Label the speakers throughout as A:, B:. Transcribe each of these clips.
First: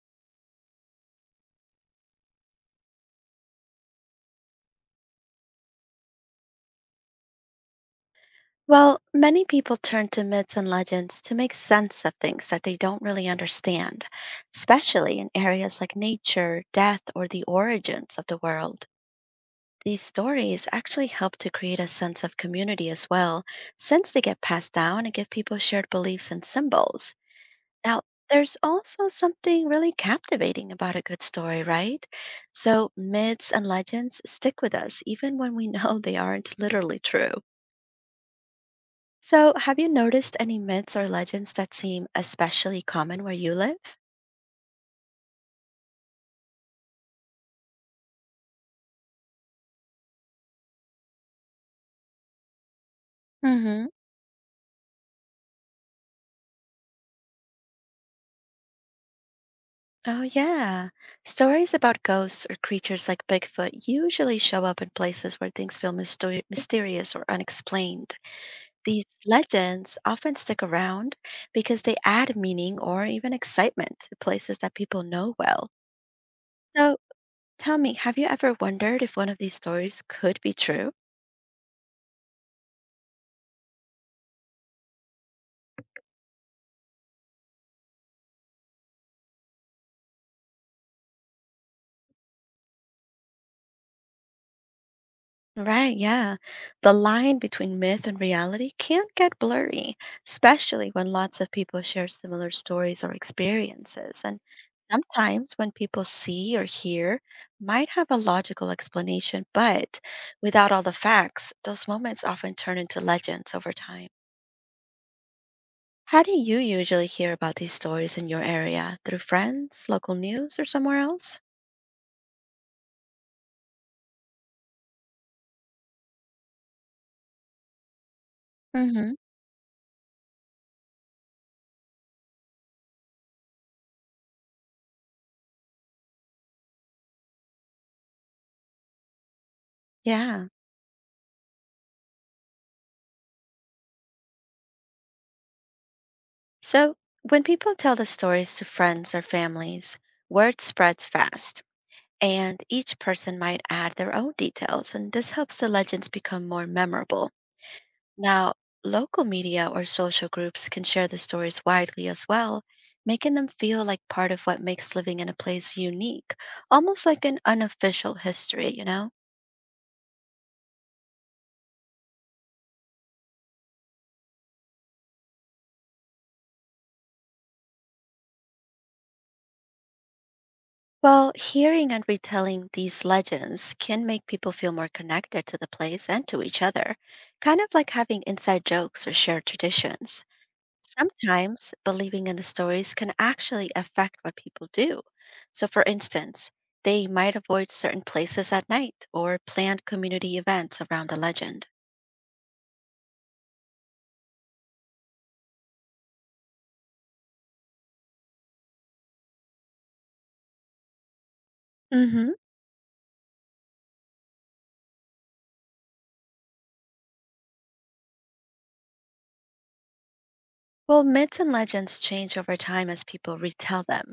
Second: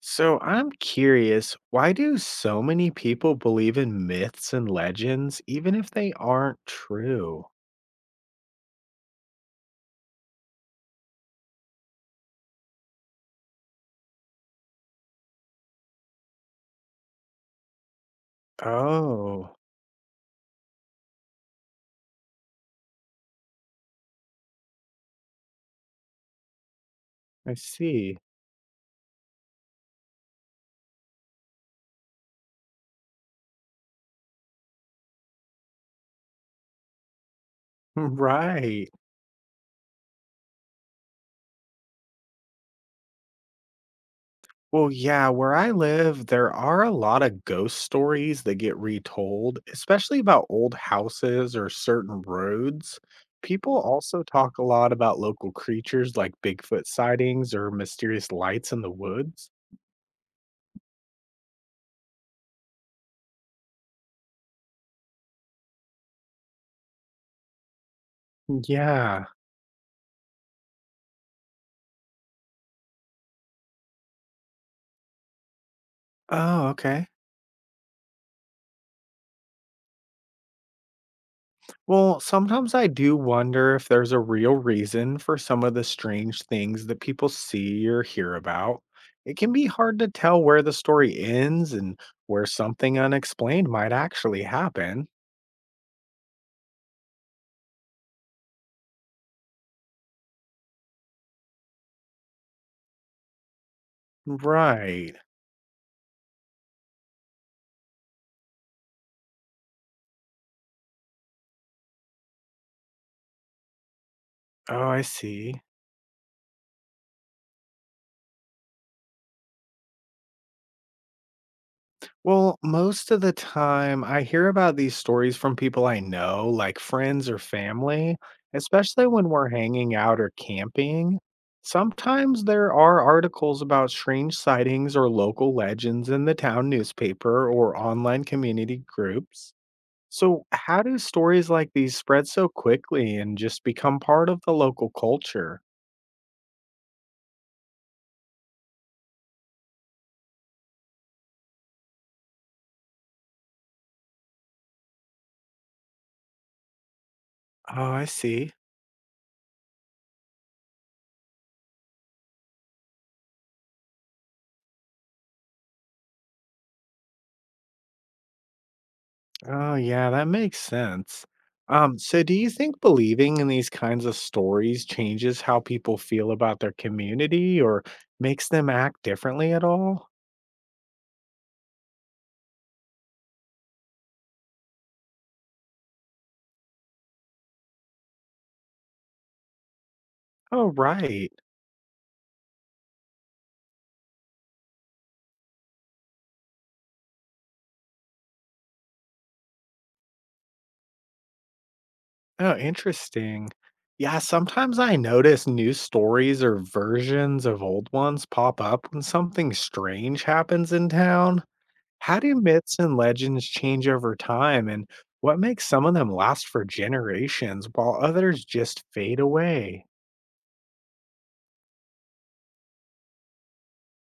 A: So I'm curious, why do so many people believe in myths and legends even if they aren't true?
B: Well, many people turn to myths and legends to make sense of things that they don't really understand, especially in areas like nature, death, or the origins of the world.
A: Oh,
B: These stories actually help to create a sense of community as well, since they get passed down and give people shared beliefs and symbols.
A: I
B: Now,
A: see.
B: there's also something really captivating about a good story, right? So, myths and legends stick with us even when we know they aren't literally true.
A: Right.
B: So, have you noticed any myths or legends that seem especially common where you live?
A: Well, yeah, where I live, there are a lot of ghost stories that get retold, especially about old houses or certain roads. People
B: Mm-hmm.
A: also talk a lot about local creatures like Bigfoot sightings or mysterious lights in the woods.
B: Oh, yeah. Stories about ghosts or creatures like Bigfoot usually show up in places where things feel mysterious or unexplained. These
A: Yeah.
B: legends often stick around because they add meaning or even excitement to places that people know well.
A: Oh,
B: So,
A: okay.
B: tell me, have you ever wondered if one of these stories could be true?
A: Well, sometimes I do wonder if there's a real reason for some of the strange things that people see or hear about. It can be hard to tell where the story ends and where something unexplained might actually happen.
B: Right, yeah. The line between myth and reality can get blurry, especially when lots of people share similar stories or experiences. And
A: Right.
B: sometimes when people see or hear might have a logical explanation, but without all the facts, those moments often turn into legends over time.
A: Oh, I see.
B: How do you usually hear about these stories in your area? Through friends, local news, or somewhere else?
A: Well, most of the time, I hear about these stories from people I know, like friends or family, especially
B: Mm-hmm.
A: when we're hanging out or camping. Sometimes there are articles about strange sightings or local legends in the town newspaper or online community groups. So,
B: Yeah.
A: how do stories like these spread so quickly and just become part of the local culture?
B: So, when people tell the stories to friends or families, word spreads fast, and each person might add their own details, and this helps the legends become more memorable.
A: Oh, I see.
B: Now, local media or social groups can share the stories widely as well, making them feel like part of what makes living in a place unique, almost like an unofficial history, you know?
A: Oh, yeah, that makes sense. So do you think believing in these kinds of stories changes how people feel about their community or makes them act differently at all?
B: Well, hearing and retelling these legends can make people feel more connected to the place and to each other, kind of like having inside jokes or shared traditions.
A: Oh, right.
B: Sometimes believing in the stories can actually affect what people do. So, for instance, they might avoid certain places at night or plan community events around the legend.
A: Oh, interesting. Yeah, sometimes I notice new stories or versions of old ones pop up when something strange happens in town. How
B: hmm
A: do myths and legends change over time, and what makes some of them last for generations while others just fade away?
B: Well, myths and legends change over time as people retell them,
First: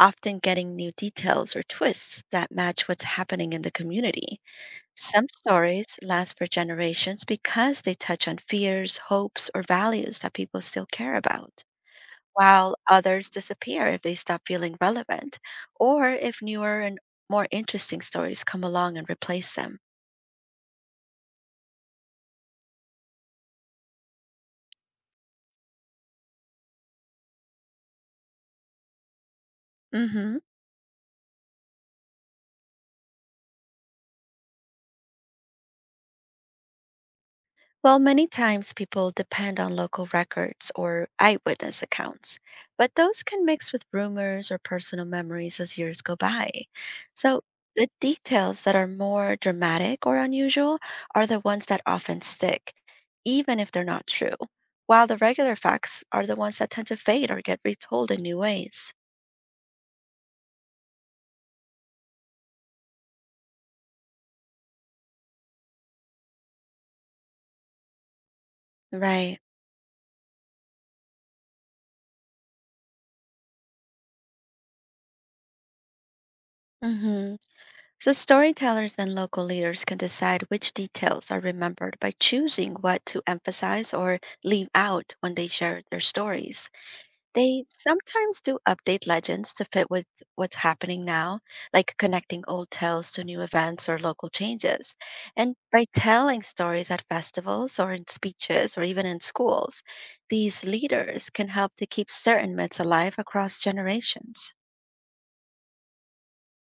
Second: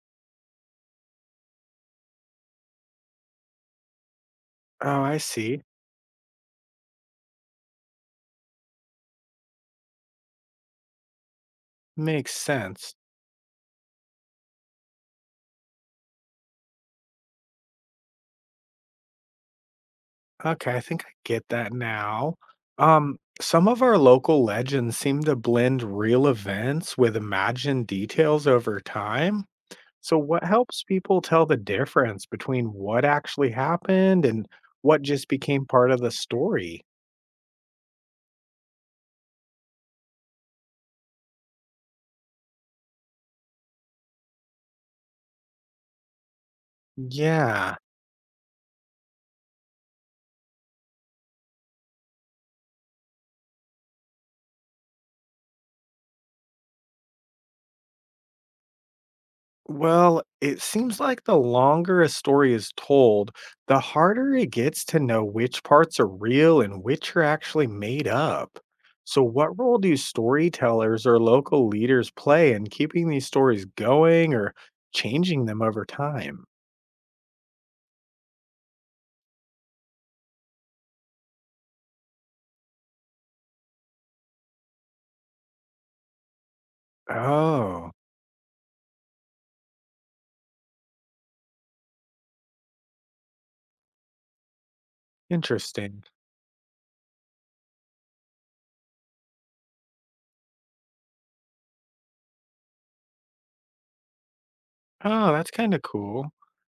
B: often getting new details or twists that match what's happening in the community.
A: Oh, I
B: Some
A: see.
B: stories last for generations because they touch on fears, hopes, or values that people still care about,
A: Makes
B: while
A: sense.
B: others disappear if they stop feeling relevant or if newer and more interesting stories come along and replace them.
A: Okay, I think I get that now. Some of our local legends seem to blend real events with imagined details over time. So,
B: hmm
A: what helps people tell the difference between what actually happened and what just became part of the story?
B: Well, many times people depend on local records or eyewitness accounts, but those can mix with rumors or personal memories as years go by. So,
A: Yeah.
B: the details that are more dramatic or unusual are the ones that often stick, even if they're not true, while the regular facts are the ones that tend to fade or get retold in new ways.
A: Well, it seems like the longer a story is told, the harder it gets to know which parts are real and which are actually made up. So,
B: Right.
A: what role do storytellers or local leaders play in keeping these stories going or changing them over time?
B: Mm hmm So, storytellers and local leaders can decide which details are remembered by choosing what to emphasize or leave out when they share their stories. They
A: Oh,
B: sometimes do update legends to fit with what's happening now, like connecting old tales to new events or local changes. And by
A: interesting.
B: telling stories at festivals or in speeches or even in schools, these leaders can help to keep certain myths alive across generations.
A: Oh, that's kind of cool.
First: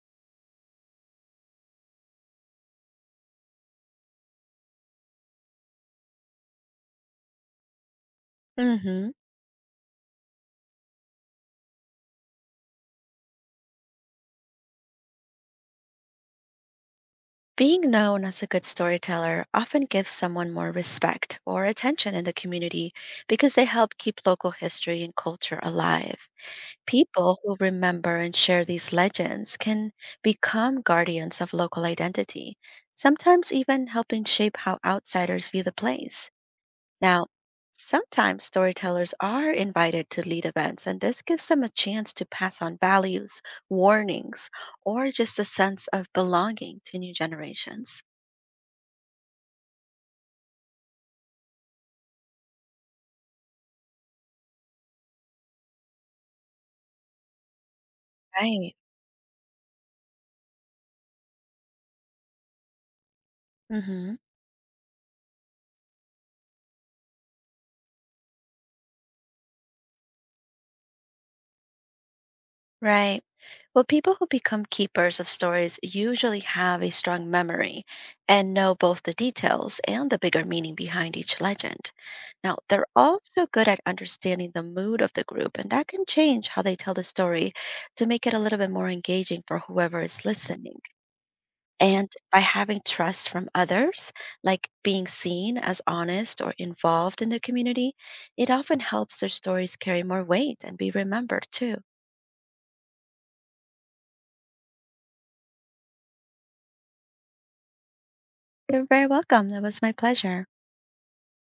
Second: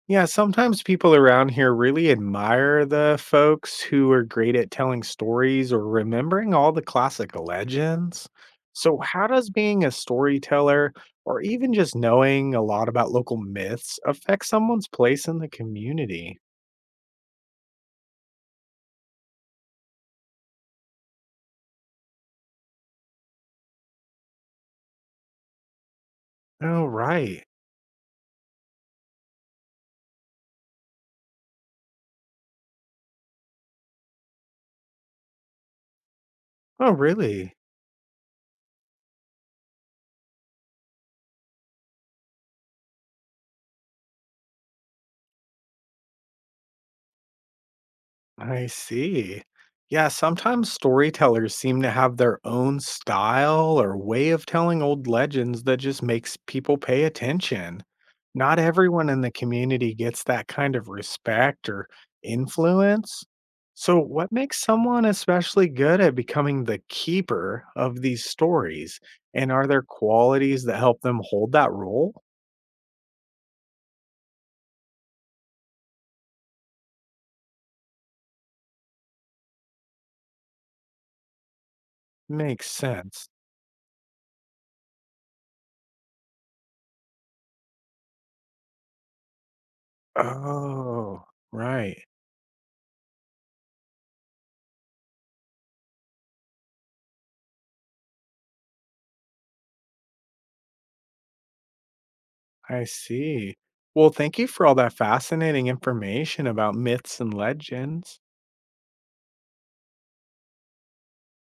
A: Yeah, sometimes people around here really admire the folks who are great at telling stories or remembering all the classic legends. So,
B: hmm
A: how does being a storyteller or even just knowing a lot about local myths affect someone's place in the community?
B: Being known as a good storyteller often gives someone more respect or attention in the community because they help keep local history and culture alive.
A: Oh,
B: People
A: right.
B: who remember and share these legends can become guardians of local identity, sometimes even helping shape how outsiders view the place.
A: Oh,
B: Now,
A: really?
B: sometimes storytellers are invited to lead events, and this gives them a chance to pass on values, warnings, or just a sense of belonging to new generations.
A: I see. Yeah, sometimes storytellers seem to have their own style or way of telling old legends that just makes people pay attention. Not
B: Right.
A: everyone in the community gets that kind of respect or influence. So,
B: hmm
A: what makes someone especially good at becoming the keeper of these stories? And are there qualities that help them hold that role?
B: Right. Well, people who become keepers of stories usually have a strong memory and know both the details and the bigger meaning behind each legend. Now,
A: Makes
B: they're
A: sense.
B: also good at understanding the mood of the group, and that can change how they tell the story to make it a little bit more engaging for whoever is listening.
A: Oh, right.
B: And by having trust from others, like being seen as honest or involved in the community, it often helps their stories carry more weight and be remembered too.
A: I see. Well, thank you for all that fascinating information about myths and legends.
B: You're very welcome. That was my pleasure.